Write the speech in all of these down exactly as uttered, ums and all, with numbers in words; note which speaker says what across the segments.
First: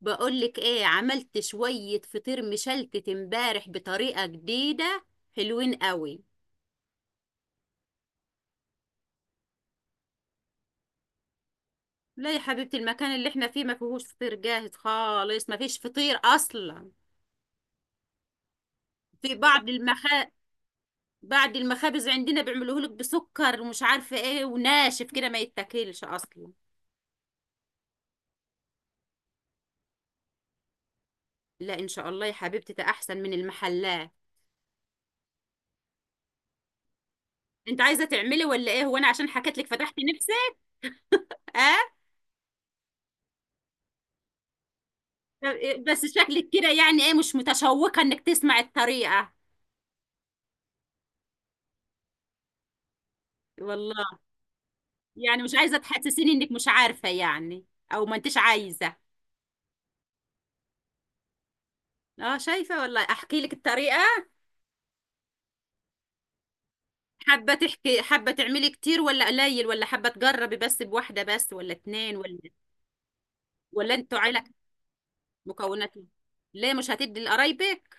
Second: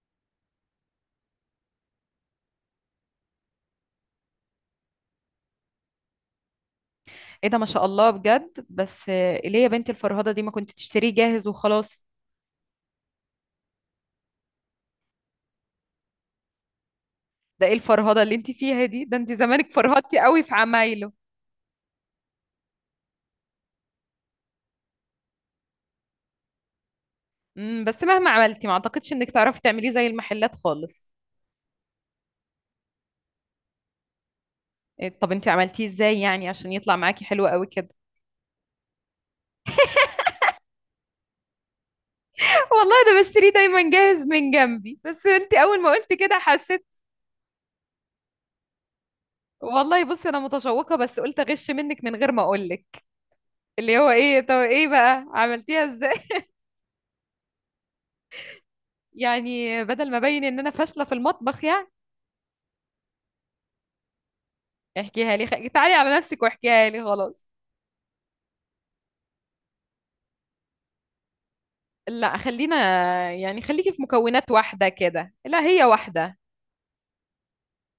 Speaker 1: بقولك ايه، عملت شوية فطير مشلتت امبارح بطريقة جديدة. حلوين قوي.
Speaker 2: ايه ده، ما شاء الله بجد. بس آه، ليه يا بنتي الفرهده دي؟ ما كنت تشتريه جاهز وخلاص.
Speaker 1: لا يا حبيبتي، المكان اللي احنا فيه ما فيهوش فطير جاهز خالص، ما فيش فطير اصلا.
Speaker 2: ده ايه الفرهده اللي انت فيها دي؟ ده انت
Speaker 1: في بعض
Speaker 2: زمانك فرهدتي
Speaker 1: المخا
Speaker 2: قوي في عمايله.
Speaker 1: بعض المخابز عندنا بيعملوه لك بسكر ومش عارفة ايه، وناشف كده ما يتاكلش اصلا.
Speaker 2: امم بس مهما عملتي ما اعتقدش انك تعرفي تعمليه زي المحلات خالص.
Speaker 1: لا ان شاء الله يا حبيبتي، ده احسن من المحلات.
Speaker 2: إيه، طب انت عملتيه ازاي يعني عشان يطلع معاكي حلو قوي
Speaker 1: انت
Speaker 2: كده؟
Speaker 1: عايزة تعملي ولا ايه؟ هو انا عشان حكيت لك فتحت نفسك؟ اه.
Speaker 2: والله انا بشتريه دايما جاهز من جنبي، بس
Speaker 1: طب
Speaker 2: انت اول
Speaker 1: إيه،
Speaker 2: ما
Speaker 1: بس
Speaker 2: قلت كده
Speaker 1: شكلك كده
Speaker 2: حسيت.
Speaker 1: يعني ايه، مش متشوقة انك تسمع الطريقة؟
Speaker 2: والله بصي انا متشوقه، بس قلت اغش منك من غير ما اقول لك. اللي
Speaker 1: والله
Speaker 2: هو ايه؟ طب ايه بقى
Speaker 1: يعني مش عايزة
Speaker 2: عملتيها ازاي؟
Speaker 1: تحسسيني انك مش عارفة يعني، او ما انتش عايزة.
Speaker 2: يعني بدل ما ابين ان انا فاشله في المطبخ يعني.
Speaker 1: اه شايفة، والله احكي لك الطريقة.
Speaker 2: احكيها لي خ... تعالي على نفسك واحكيها لي خلاص.
Speaker 1: حابة تحكي، حابة تعملي كتير ولا قليل، ولا حابة تجربي بس بواحدة بس، ولا اتنين
Speaker 2: لا،
Speaker 1: ولا
Speaker 2: خلينا يعني خليكي
Speaker 1: ولا
Speaker 2: في
Speaker 1: انتوا عيلة؟
Speaker 2: مكونات واحدة كده، لا هي
Speaker 1: مكوناته.
Speaker 2: واحدة.
Speaker 1: ليه مش هتدي لقرايبك؟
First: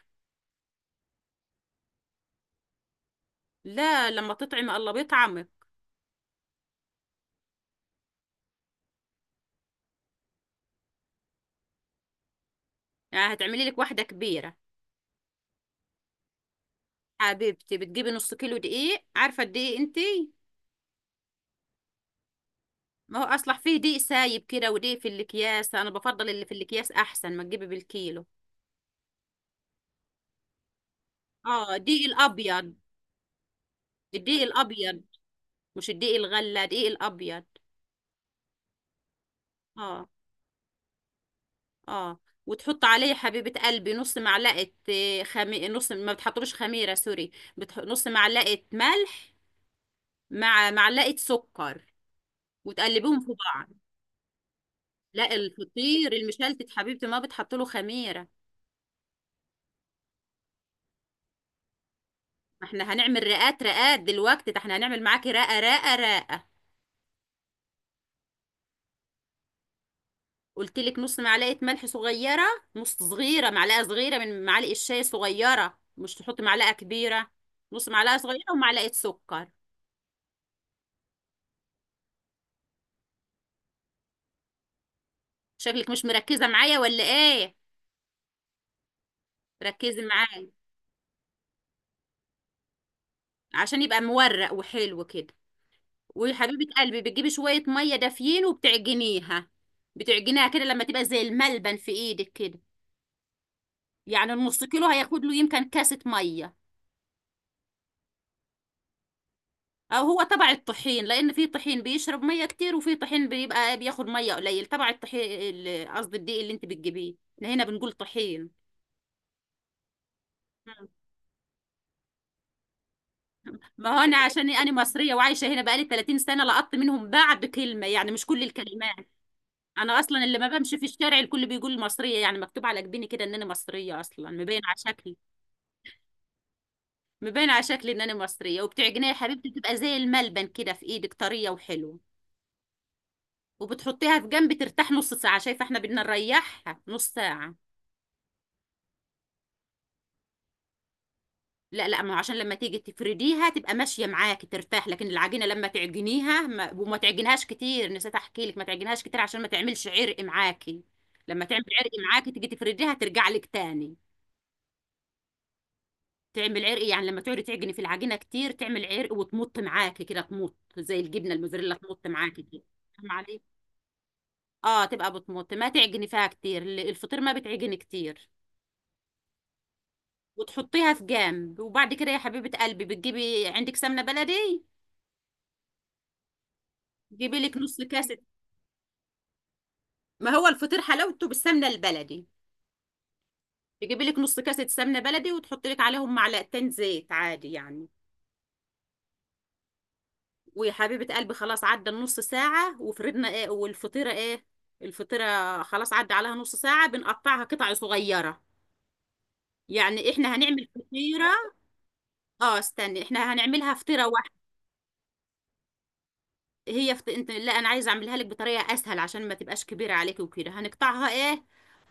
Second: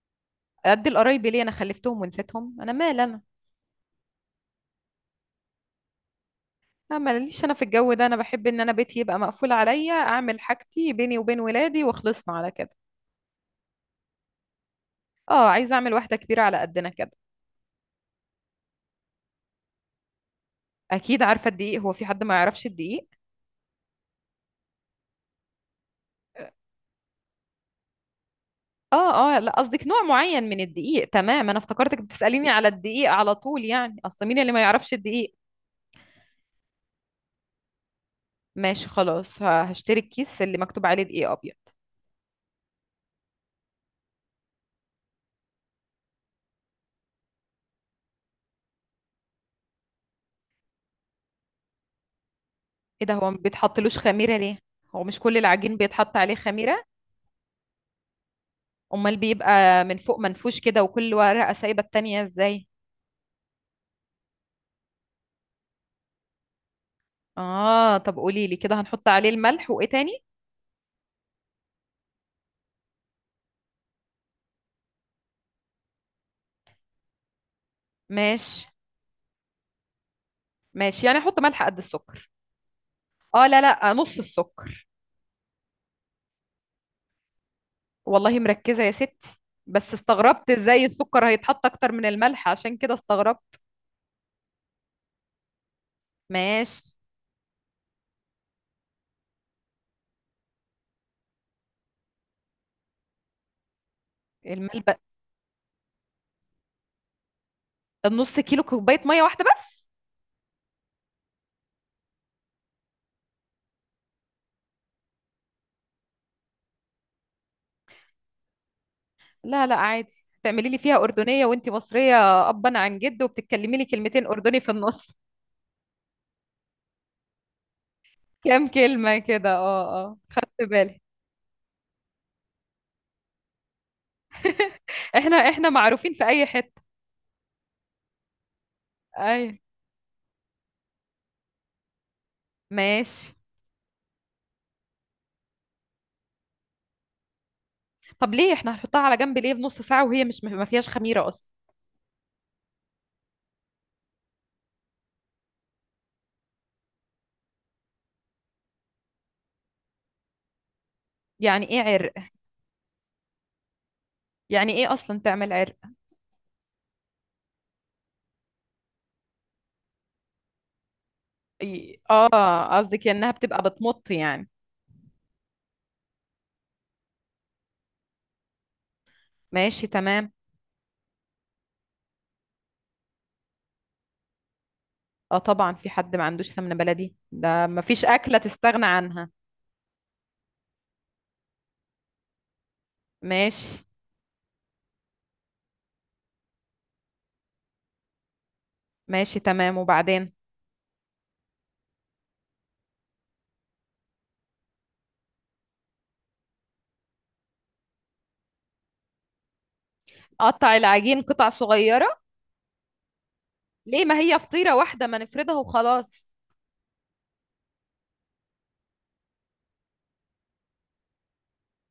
Speaker 2: قد القرايب ليه؟ انا خلفتهم ونسيتهم، انا مال انا.
Speaker 1: لا لما تطعم الله بيطعمك.
Speaker 2: لا ماليش انا في الجو ده، انا بحب ان انا بيتي يبقى مقفول عليا، اعمل حاجتي بيني وبين ولادي وخلصنا على كده.
Speaker 1: يعني هتعملي لك واحدة كبيرة؟
Speaker 2: اه عايزة اعمل واحدة كبيرة على قدنا كده.
Speaker 1: حبيبتي بتجيبي نص كيلو دقيق، عارفة الدقيق انتي؟
Speaker 2: اكيد عارفة الدقيق، هو في حد ما يعرفش الدقيق؟
Speaker 1: ما هو اصلح فيه دقيق سايب كده ودقيق في الاكياس، انا بفضل اللي في الاكياس، احسن ما تجيبي بالكيلو.
Speaker 2: اه اه، لا قصدك نوع معين من الدقيق، تمام. انا
Speaker 1: اه
Speaker 2: افتكرتك
Speaker 1: دقيق
Speaker 2: بتسأليني على
Speaker 1: الابيض،
Speaker 2: الدقيق على طول، يعني اصل مين
Speaker 1: الدقيق
Speaker 2: اللي ما يعرفش
Speaker 1: الابيض،
Speaker 2: الدقيق.
Speaker 1: مش الدقيق الغله، دقيق الابيض.
Speaker 2: ماشي خلاص، ه- هشتري
Speaker 1: اه
Speaker 2: الكيس اللي مكتوب عليه دقيق ابيض.
Speaker 1: اه. وتحط عليه حبيبه قلبي نص معلقه آه، خمي... نص، ما بتحطلوش خميره، سوري. بتح... نص معلقه ملح، مع معلقه سكر،
Speaker 2: ايه ده،
Speaker 1: وتقلبيهم
Speaker 2: هو
Speaker 1: في
Speaker 2: ما
Speaker 1: بعض.
Speaker 2: بيتحطلوش خميره ليه؟ هو مش
Speaker 1: لا
Speaker 2: كل العجين
Speaker 1: الفطير
Speaker 2: بيتحط عليه
Speaker 1: المشلتت
Speaker 2: خميره؟
Speaker 1: حبيبتي ما بتحط له خميره.
Speaker 2: امال بيبقى من فوق منفوش كده وكل ورقه سايبه التانية
Speaker 1: ما
Speaker 2: ازاي؟
Speaker 1: احنا هنعمل رقات رقات دلوقتي، ده احنا هنعمل معاكي رقه رقه رقه.
Speaker 2: اه طب قولي لي كده، هنحط عليه الملح وايه تاني؟
Speaker 1: قلت لك نص معلقه ملح صغيره، نص صغيره، معلقه صغيره من معالق الشاي صغيره، مش تحطي معلقه كبيره. نص معلقه صغيره
Speaker 2: ماشي.
Speaker 1: ومعلقه سكر.
Speaker 2: ماشي، يعني احط ملح قد السكر؟ اه لا لا، نص السكر.
Speaker 1: شكلك مش مركزه معايا ولا ايه؟
Speaker 2: والله مركزه يا ستي. بس
Speaker 1: ركزي معايا.
Speaker 2: استغربت ازاي السكر هيتحط اكتر من الملح، عشان كده استغربت.
Speaker 1: عشان يبقى مورق وحلو كده. وحبيبه
Speaker 2: ماشي.
Speaker 1: قلبي بتجيبي شويه ميه دافيين وبتعجنيها. بتعجنيها كده لما تبقى زي الملبن في ايدك كده. يعني النص كيلو
Speaker 2: الملبق.
Speaker 1: هياخد له يمكن كاسه ميه.
Speaker 2: النص كيلو كوبايه ميه واحده بس؟
Speaker 1: او هو تبع الطحين، لان في طحين بيشرب ميه كتير وفي طحين بيبقى بياخد ميه قليل، تبع الطحين ال- قصدي الدقيق اللي انت بتجيبيه، احنا هنا بنقول طحين.
Speaker 2: لا لا عادي. تعملي لي
Speaker 1: مم.
Speaker 2: فيها أردنية وانتي مصرية أبا عن جد، وبتتكلمي لي
Speaker 1: ما هو انا
Speaker 2: كلمتين
Speaker 1: عشان
Speaker 2: أردني في
Speaker 1: انا مصريه
Speaker 2: النص؟
Speaker 1: وعايشه هنا بقالي 30 سنه، لقطت منهم بعض كلمه، يعني مش كل
Speaker 2: كام
Speaker 1: الكلمات.
Speaker 2: كلمة كده،
Speaker 1: انا
Speaker 2: اه اه،
Speaker 1: اصلا اللي ما
Speaker 2: خدت
Speaker 1: بمشي في
Speaker 2: بالي.
Speaker 1: الشارع الكل بيقول مصريه، يعني مكتوب على جبيني كده ان انا مصريه، اصلا مبين على شكلي.
Speaker 2: احنا احنا معروفين في أي حتة.
Speaker 1: مبين على شكلي ان انا مصريه. وبتعجنيه يا حبيبتي
Speaker 2: أي.
Speaker 1: بتبقى زي الملبن كده في ايدك، طريه وحلوه.
Speaker 2: ماشي.
Speaker 1: وبتحطيها في جنب ترتاح نص ساعه، شايفه احنا بدنا نريحها نص ساعه.
Speaker 2: طب ليه احنا هنحطها على جنب ليه بنص ساعة وهي مش ما فيهاش خميرة أصلا؟
Speaker 1: لا لا، ما هو عشان لما تيجي تفرديها تبقى ماشيه معاك، ترتاح. لكن العجينه لما تعجنيها ما وما تعجنهاش كتير، نسيت احكي لك، ما تعجنهاش كتير عشان ما تعملش عرق معاكي. لما تعمل
Speaker 2: يعني ايه
Speaker 1: عرق
Speaker 2: عرق؟
Speaker 1: معاكي تيجي تفرديها ترجع لك تاني.
Speaker 2: يعني ايه أصلا تعمل عرق؟
Speaker 1: تعمل عرق يعني لما تقعدي تعجني في العجينه كتير تعمل عرق وتمط معاكي كده، تمط زي الجبنه الموزاريلا،
Speaker 2: إي-
Speaker 1: تمط معاكي كده.
Speaker 2: اه، قصدك
Speaker 1: فاهمه
Speaker 2: انها
Speaker 1: عليك.
Speaker 2: بتبقى بتمط يعني.
Speaker 1: اه تبقى بتمط، ما تعجني فيها كتير، الفطير ما بتعجني كتير.
Speaker 2: ماشي تمام.
Speaker 1: وتحطيها في جنب، وبعد كده يا حبيبه قلبي بتجيبي عندك سمنه بلدي.
Speaker 2: اه طبعا، في حد ما عندوش سمنة بلدي؟
Speaker 1: جيبي لك
Speaker 2: ده
Speaker 1: نص
Speaker 2: ما فيش
Speaker 1: كاس،
Speaker 2: أكلة تستغنى عنها.
Speaker 1: ما هو الفطير حلاوته بالسمنه البلدي.
Speaker 2: ماشي.
Speaker 1: تجيبي لك نص كاسه سمنه بلدي وتحطي لك عليهم معلقتين زيت عادي يعني.
Speaker 2: ماشي تمام، وبعدين؟
Speaker 1: ويا حبيبه قلبي، خلاص عدى النص ساعه، وفرضنا ايه والفطيره ايه، الفطيره خلاص عدى عليها نص ساعه، بنقطعها قطع صغيره. يعني احنا هنعمل
Speaker 2: قطع العجين قطع
Speaker 1: فطيره.
Speaker 2: صغيرة؟
Speaker 1: اه استني، احنا هنعملها فطيره.
Speaker 2: ليه؟ ما هي فطيرة واحدة، ما نفردها وخلاص.
Speaker 1: هي فت... انت، لا انا عايزه اعملها لك بطريقه اسهل عشان ما تبقاش كبيره عليك وكده، هنقطعها ايه،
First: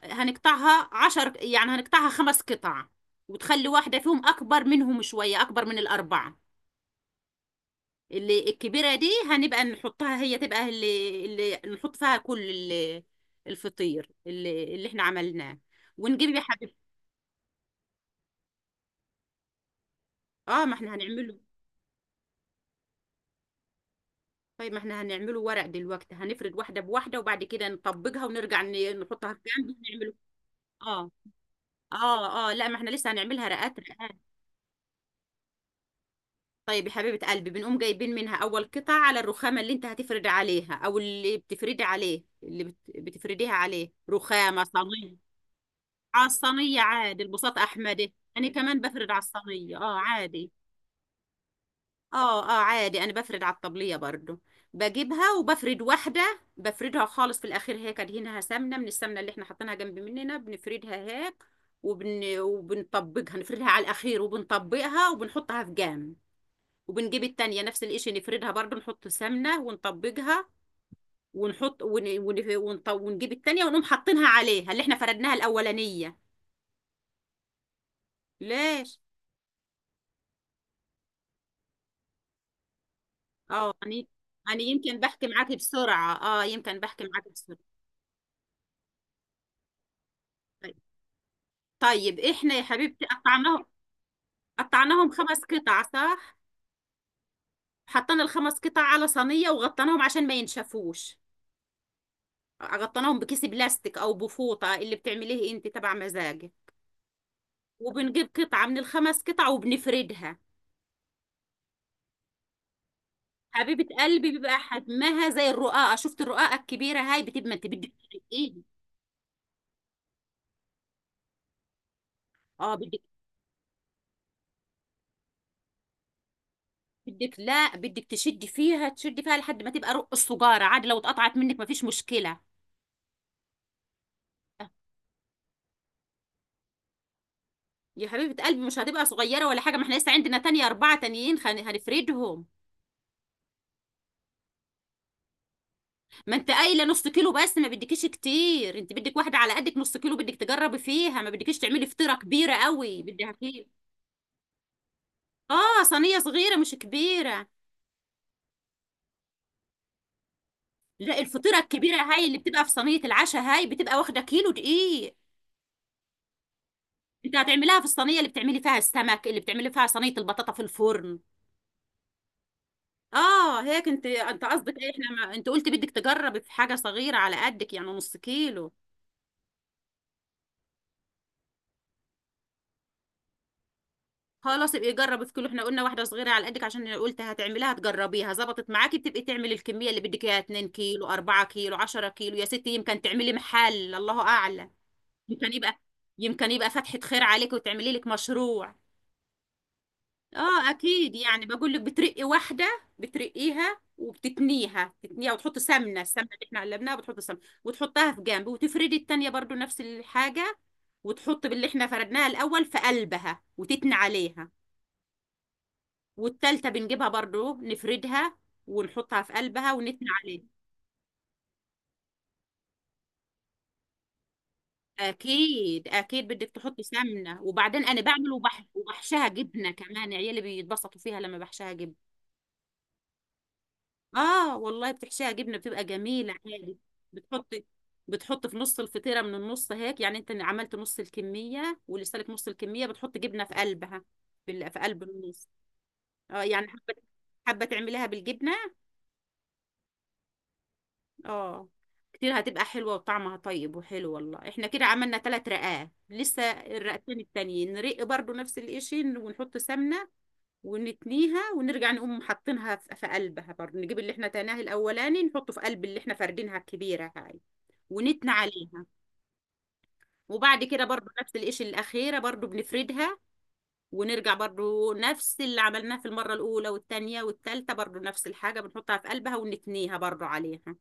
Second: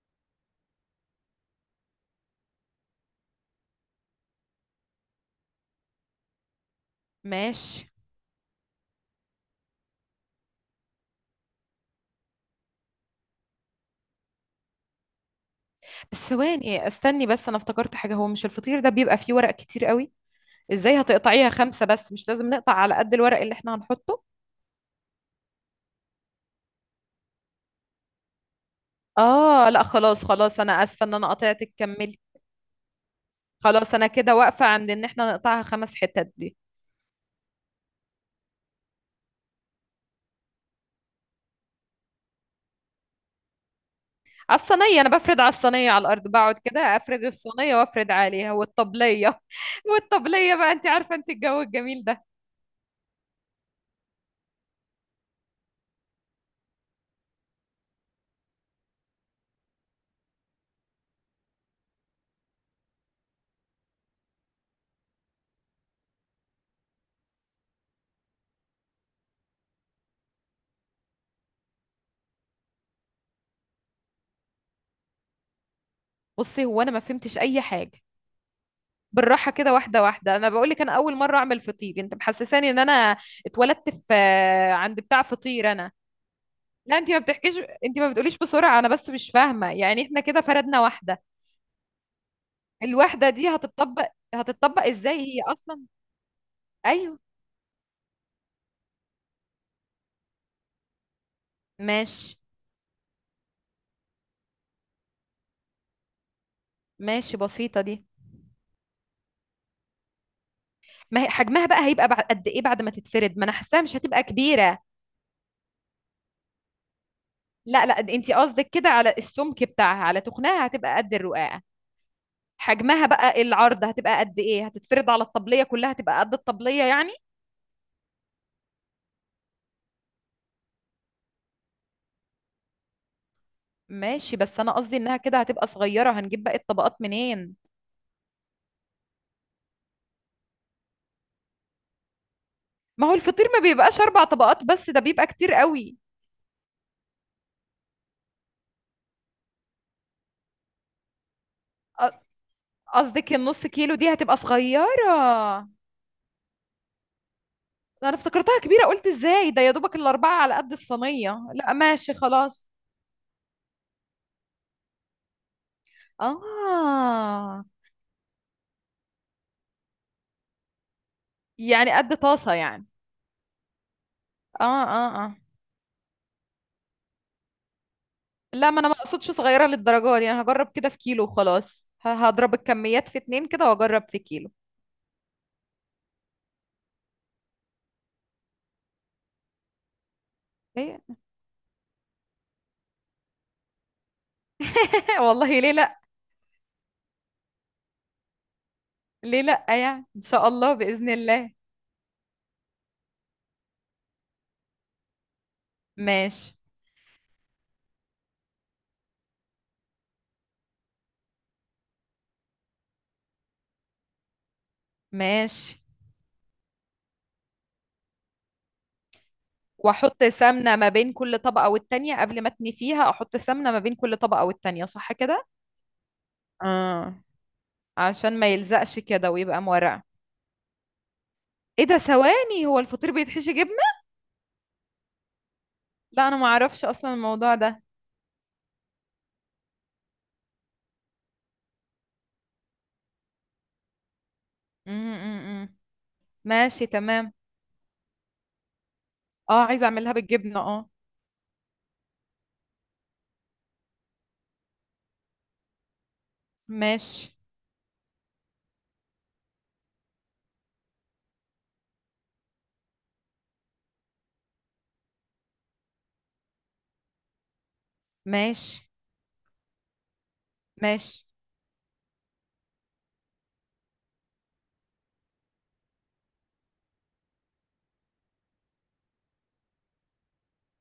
Speaker 1: هنقطعها عشر، يعني هنقطعها خمس قطع. وتخلي واحده فيهم اكبر منهم شويه، اكبر من الاربعه.
Speaker 2: ماشي.
Speaker 1: اللي الكبيره دي هنبقى نحطها، هي تبقى اللي, اللي نحط فيها كل ال- الفطير اللي, اللي احنا عملناه.
Speaker 2: بس
Speaker 1: ونجيب يا حبيبتي.
Speaker 2: ثواني، استني بس، انا افتكرت حاجة. هو مش الفطير ده بيبقى فيه ورق كتير قوي؟
Speaker 1: اه، ما احنا
Speaker 2: ازاي
Speaker 1: هنعمله.
Speaker 2: هتقطعيها خمسة؟ بس مش لازم نقطع على قد الورق اللي احنا هنحطه؟
Speaker 1: طيب ما احنا هنعمله ورق دلوقتي، هنفرد واحده بواحده، وبعد كده نطبقها ونرجع ن- نحطها في
Speaker 2: اه
Speaker 1: جنب
Speaker 2: لا
Speaker 1: ونعمله.
Speaker 2: خلاص خلاص، انا اسفة
Speaker 1: اه
Speaker 2: ان انا قطعتك، كملي.
Speaker 1: اه. اه، لا ما احنا لسه هنعملها رقات
Speaker 2: خلاص انا
Speaker 1: رقات.
Speaker 2: كده واقفة عند ان احنا نقطعها خمس حتت دي.
Speaker 1: طيب يا حبيبة قلبي، بنقوم جايبين منها اول قطعة على الرخامة اللي انت هتفرد عليها، او اللي بتفردي عليه، اللي بت... بتفرديها عليه،
Speaker 2: على
Speaker 1: رخامة
Speaker 2: الصينية، انا
Speaker 1: صينية.
Speaker 2: بفرد على الصينية، على
Speaker 1: على
Speaker 2: الارض بقعد كده،
Speaker 1: الصينية عادي،
Speaker 2: افرد
Speaker 1: البساط
Speaker 2: الصينية وافرد
Speaker 1: احمدي، انا
Speaker 2: عليها،
Speaker 1: كمان بفرد على
Speaker 2: والطبلية.
Speaker 1: الصينية اه عادي.
Speaker 2: والطبلية بقى انت عارفة، انت الجو الجميل ده.
Speaker 1: اه اه عادي، انا بفرد على الطبلية برضو. بجيبها وبفرد واحدة، بفردها خالص في الاخير هيك، ادهنها سمنة من السمنة اللي احنا حاطينها جنب مننا، بنفردها هيك. وبن... وبنطبقها، نفردها على الاخير وبنطبقها وبنحطها في جام. وبنجيب التانية نفس القشر، نفردها برضو، نحط سمنة ونطبجها. ونحط ون... ون... ونط... ونجيب التانية ونقوم حاطينها عليها اللي احنا فردناها الأولانية.
Speaker 2: بصي هو انا ما فهمتش اي حاجة.
Speaker 1: ليش؟
Speaker 2: بالراحه كده، واحده واحده. انا بقول لك انا اول مره اعمل فطير، انت محسساني ان انا
Speaker 1: اه
Speaker 2: اتولدت
Speaker 1: يعني،
Speaker 2: في
Speaker 1: يعني يمكن
Speaker 2: عند بتاع
Speaker 1: بحكي معاكي
Speaker 2: فطير انا.
Speaker 1: بسرعة. اه يمكن
Speaker 2: لا
Speaker 1: بحكي
Speaker 2: انت ما
Speaker 1: معاكي
Speaker 2: بتحكيش،
Speaker 1: بسرعة.
Speaker 2: انت ما بتقوليش بسرعه، انا بس مش فاهمه. يعني احنا كده
Speaker 1: طيب.
Speaker 2: فردنا واحده؟
Speaker 1: طيب احنا يا حبيبتي
Speaker 2: الواحده دي
Speaker 1: قطعناهم.
Speaker 2: هتطبق؟ هتطبق
Speaker 1: قطعناهم
Speaker 2: ازاي
Speaker 1: خمس
Speaker 2: هي اصلا؟
Speaker 1: قطع صح؟
Speaker 2: ايوه.
Speaker 1: حطينا الخمس قطع على صينية وغطيناهم عشان ما ينشفوش.
Speaker 2: ماشي.
Speaker 1: غطيناهم بكيس بلاستيك او بفوطة، اللي بتعمليه انت تبع مزاجك.
Speaker 2: ماشي بسيطه دي.
Speaker 1: وبنجيب قطعة من الخمس قطع وبنفردها.
Speaker 2: ما هي حجمها بقى هيبقى بعد قد ايه بعد ما تتفرد؟ ما انا حاساها
Speaker 1: حبيبة
Speaker 2: مش هتبقى
Speaker 1: قلبي بيبقى
Speaker 2: كبيره.
Speaker 1: حجمها زي الرقاقة، شفت الرقاقة الكبيرة هاي، بتبقى انت
Speaker 2: لا
Speaker 1: بدك
Speaker 2: لا، انت
Speaker 1: ترقيها.
Speaker 2: قصدك كده على السمك بتاعها، على تخنها هتبقى قد الرقاقه.
Speaker 1: اه بدك،
Speaker 2: حجمها بقى العرض هتبقى قد ايه؟ هتتفرد على الطبلية كلها؟ هتبقى قد الطبلية يعني؟
Speaker 1: بدك لا بدك تشدي فيها، تشدي فيها لحد ما تبقى رق السجارة، عادي لو اتقطعت منك مفيش مشكلة.
Speaker 2: ماشي، بس انا قصدي انها كده هتبقى صغيرة، هنجيب باقي الطبقات منين؟
Speaker 1: يا حبيبة قلبي مش هتبقى صغيرة ولا حاجة، ما احنا لسه عندنا تانية، أربعة تانيين خن- هنفردهم.
Speaker 2: ما هو الفطير ما بيبقاش اربع طبقات بس، ده بيبقى كتير قوي.
Speaker 1: ما انت قايلة نص كيلو بس، ما بدكيش كتير، انت بدك واحدة على قدك، نص كيلو بدك تجربي فيها، ما بدكيش تعملي
Speaker 2: أ-
Speaker 1: فطيرة كبيرة قوي بدها
Speaker 2: قصدك
Speaker 1: كيلو.
Speaker 2: النص كيلو دي هتبقى صغيرة؟
Speaker 1: اه صينية صغيرة مش كبيرة.
Speaker 2: انا افتكرتها كبيرة، قلت ازاي ده يا دوبك الاربعة على قد
Speaker 1: لا
Speaker 2: الصينية،
Speaker 1: الفطيره
Speaker 2: لا
Speaker 1: الكبيره
Speaker 2: ماشي
Speaker 1: هاي اللي بتبقى في
Speaker 2: خلاص.
Speaker 1: صينيه العشاء، هاي بتبقى واخده كيلو دقيق. انت
Speaker 2: اه.
Speaker 1: هتعمليها في الصينيه اللي بتعملي فيها السمك، اللي بتعملي فيها صينيه البطاطا في الفرن.
Speaker 2: يعني قد طاسة يعني؟
Speaker 1: اه هيك، انت انت قصدك
Speaker 2: اه
Speaker 1: ايه،
Speaker 2: اه
Speaker 1: احنا ما...
Speaker 2: اه،
Speaker 1: انت قلت بدك تجربي في حاجه صغيره على قدك، يعني نص
Speaker 2: لا
Speaker 1: كيلو.
Speaker 2: ما انا ما اقصدش صغيره للدرجه دي، انا هجرب كده في كيلو وخلاص. ه- هضرب الكميات في اتنين كده واجرب في كيلو.
Speaker 1: خلاص ابقي جربي في كيلو، احنا قلنا واحده صغيره على قدك عشان قلت هتعمليها تجربيها، ظبطت معاكي بتبقي تعملي الكميه اللي بدك اياها، اتنين كيلو
Speaker 2: إيه؟
Speaker 1: كيلو 4 كيلو 10 كيلو يا ستي، يمكن تعملي محل الله اعلم. يمكن
Speaker 2: والله ليه
Speaker 1: يبقى،
Speaker 2: لا.
Speaker 1: يمكن يبقى فتحه خير عليك وتعملي لك مشروع.
Speaker 2: ليه لا يعني، ان شاء
Speaker 1: اه
Speaker 2: الله باذن
Speaker 1: اكيد، يعني
Speaker 2: الله.
Speaker 1: بقول لك بترقي واحده، بترقيها وبتتنيها، تتنيها وتحط سمنه، السمنه اللي
Speaker 2: ماشي.
Speaker 1: احنا قلبناها بتحط سمنه وتحطها في جنب. وتفردي التانيه برضو نفس الحاجه، وتحط باللي احنا فردناها الاول في قلبها وتتني عليها.
Speaker 2: ماشي.
Speaker 1: والتالته بنجيبها برضو نفردها ونحطها في قلبها ونتني
Speaker 2: واحط
Speaker 1: عليها.
Speaker 2: سمنه ما بين كل طبقه والتانيه؟ قبل ما اتني فيها احط سمنه ما بين كل طبقه والتانيه، صح كده؟
Speaker 1: اكيد اكيد بدك تحطي
Speaker 2: اه،
Speaker 1: سمنه. وبعدين انا بعمل
Speaker 2: عشان ما
Speaker 1: وبح...
Speaker 2: يلزقش
Speaker 1: وبحشها
Speaker 2: كده ويبقى
Speaker 1: جبنه
Speaker 2: مورقه.
Speaker 1: كمان، عيالي بيتبسطوا فيها لما بحشها
Speaker 2: ايه ده،
Speaker 1: جبنه.
Speaker 2: ثواني، هو الفطير بيتحشي جبنه؟
Speaker 1: اه والله بتحشيها جبنه بتبقى
Speaker 2: لا
Speaker 1: جميله
Speaker 2: انا ما
Speaker 1: عادي.
Speaker 2: اعرفش اصلا الموضوع
Speaker 1: بتحطي
Speaker 2: ده.
Speaker 1: بتحط في نص الفطيره، من النص هيك، يعني انت عملت نص الكميه ولسه لك نص الكميه، بتحط جبنه في قلبها، في ال- في
Speaker 2: م
Speaker 1: قلب النص.
Speaker 2: -م -م.
Speaker 1: اه يعني
Speaker 2: ماشي
Speaker 1: حابه،
Speaker 2: تمام.
Speaker 1: حابه تعمليها بالجبنه
Speaker 2: اه عايزه اعملها بالجبنه، اه.
Speaker 1: اه. كتير هتبقى حلوه وطعمها طيب وحلو والله. احنا كده عملنا ثلاث رقات، لسه الرقتين
Speaker 2: ماشي.
Speaker 1: التانيين نرق برضو نفس الاشي ونحط سمنه ونتنيها. ونرجع نقوم حاطينها في في قلبها برضه. نجيب اللي احنا تناه الاولاني نحطه في قلب اللي احنا فردينها الكبيره هاي ونتنى
Speaker 2: ماشي.
Speaker 1: عليها. وبعد كده برضو
Speaker 2: ماشي.
Speaker 1: نفس القش الأخيرة برضو بنفردها. ونرجع برضو نفس اللي عملناه في المرة الأولى والتانية والتالتة برضو نفس الحاجة، بنحطها في قلبها ونتنيها برضو عليها.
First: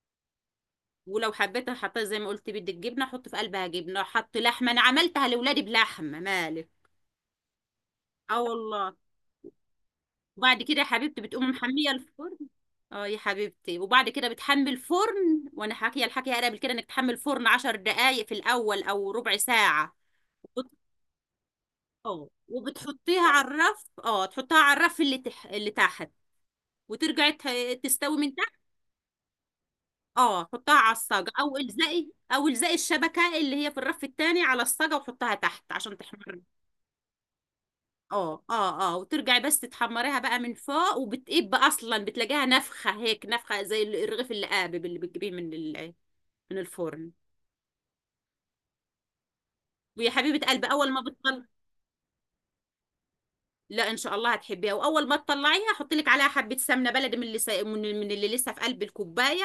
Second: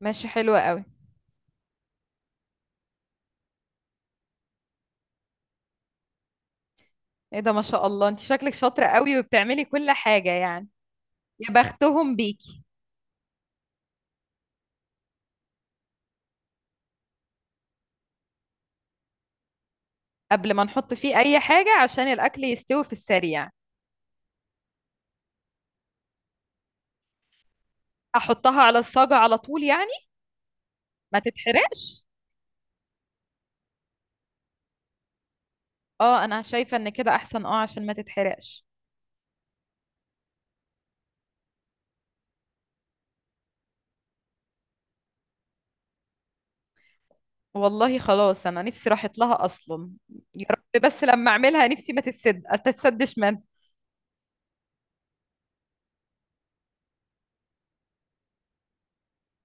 Speaker 2: ماشي، حلوة قوي.
Speaker 1: ولو حبيت حطيت زي ما قلت بدك جبنة حط في قلبها جبنة، حط لحمة، أنا عملتها لأولادي بلحمة مالك.
Speaker 2: ايه ده، ما شاء الله، انت
Speaker 1: اه
Speaker 2: شكلك
Speaker 1: والله.
Speaker 2: شاطرة قوي وبتعملي كل حاجة
Speaker 1: وبعد
Speaker 2: يعني.
Speaker 1: كده يا حبيبتي بتقوم
Speaker 2: يا
Speaker 1: محميه
Speaker 2: بختهم
Speaker 1: الفرن.
Speaker 2: بيكي.
Speaker 1: اه يا حبيبتي، وبعد كده بتحمي الفرن، وانا حاكيه الحكي قبل كده، انك تحمي الفرن عشر دقائق في الاول او ربع ساعه.
Speaker 2: قبل ما
Speaker 1: وبت-
Speaker 2: نحط فيه اي حاجة عشان
Speaker 1: اه
Speaker 2: الاكل يستوي في
Speaker 1: وبتحطيها على
Speaker 2: السريع؟
Speaker 1: الرف، اه تحطها على الرف اللي تح... اللي تحت. وترجعي ت- تستوي من تحت.
Speaker 2: احطها على الصاجة على طول يعني؟
Speaker 1: اه حطها على
Speaker 2: ما
Speaker 1: الصاجه، او
Speaker 2: تتحرقش.
Speaker 1: الزقي، او الزقي الشبكه اللي هي في الرف التاني، على الصاجه وحطها تحت عشان
Speaker 2: اه
Speaker 1: تحمر.
Speaker 2: انا شايفة ان كده احسن، اه عشان ما
Speaker 1: اه
Speaker 2: تتحرقش.
Speaker 1: اه اه. وترجعي بس تتحمريها بقى من فوق، وبتقب اصلا بتلاقيها نفخه هيك، نفخه زي الرغيف اللي قابب اللي بتجيبيه من ال- من الفرن.
Speaker 2: والله خلاص، انا نفسي راحت لها اصلا.
Speaker 1: ويا حبيبه
Speaker 2: يا
Speaker 1: قلبي
Speaker 2: رب
Speaker 1: اول ما
Speaker 2: بس لما
Speaker 1: بتطلع،
Speaker 2: اعملها، نفسي ما تتسد، ما تتسدش من.
Speaker 1: لا ان شاء الله هتحبيها، واول ما تطلعيها حطي لك عليها حبه سمنه بلدي من اللي سا... من من اللي لسه في قلب الكوبايه،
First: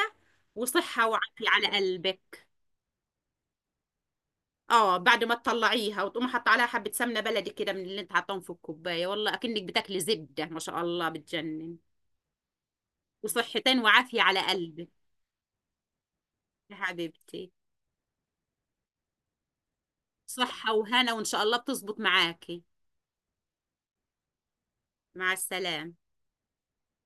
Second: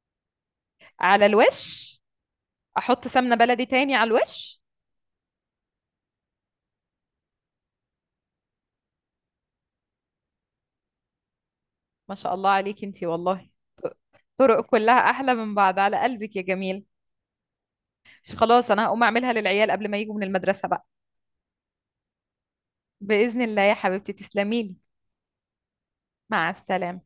Speaker 1: وصحه
Speaker 2: على
Speaker 1: وعافيه على
Speaker 2: الوش.
Speaker 1: قلبك.
Speaker 2: احط سمنة بلدي تاني على الوش؟
Speaker 1: اه بعد ما تطلعيها وتقومي حاطه عليها حبه سمنه بلدي كده من اللي انت حاطاهم في الكوبايه، والله اكنك بتاكلي زبده ما شاء الله بتجنن.
Speaker 2: ما شاء الله عليكي انتي والله.
Speaker 1: وصحتين وعافيه على
Speaker 2: طرق
Speaker 1: قلبك
Speaker 2: كلها احلى من بعض، على قلبك يا
Speaker 1: يا
Speaker 2: جميل.
Speaker 1: حبيبتي.
Speaker 2: مش خلاص، انا هقوم اعملها للعيال قبل ما يجوا من المدرسة
Speaker 1: صحة
Speaker 2: بقى.
Speaker 1: وهنا وإن شاء الله بتظبط معاكي.
Speaker 2: بإذن الله يا حبيبتي، تسلمي لي.
Speaker 1: مع السلامة.
Speaker 2: مع السلامة.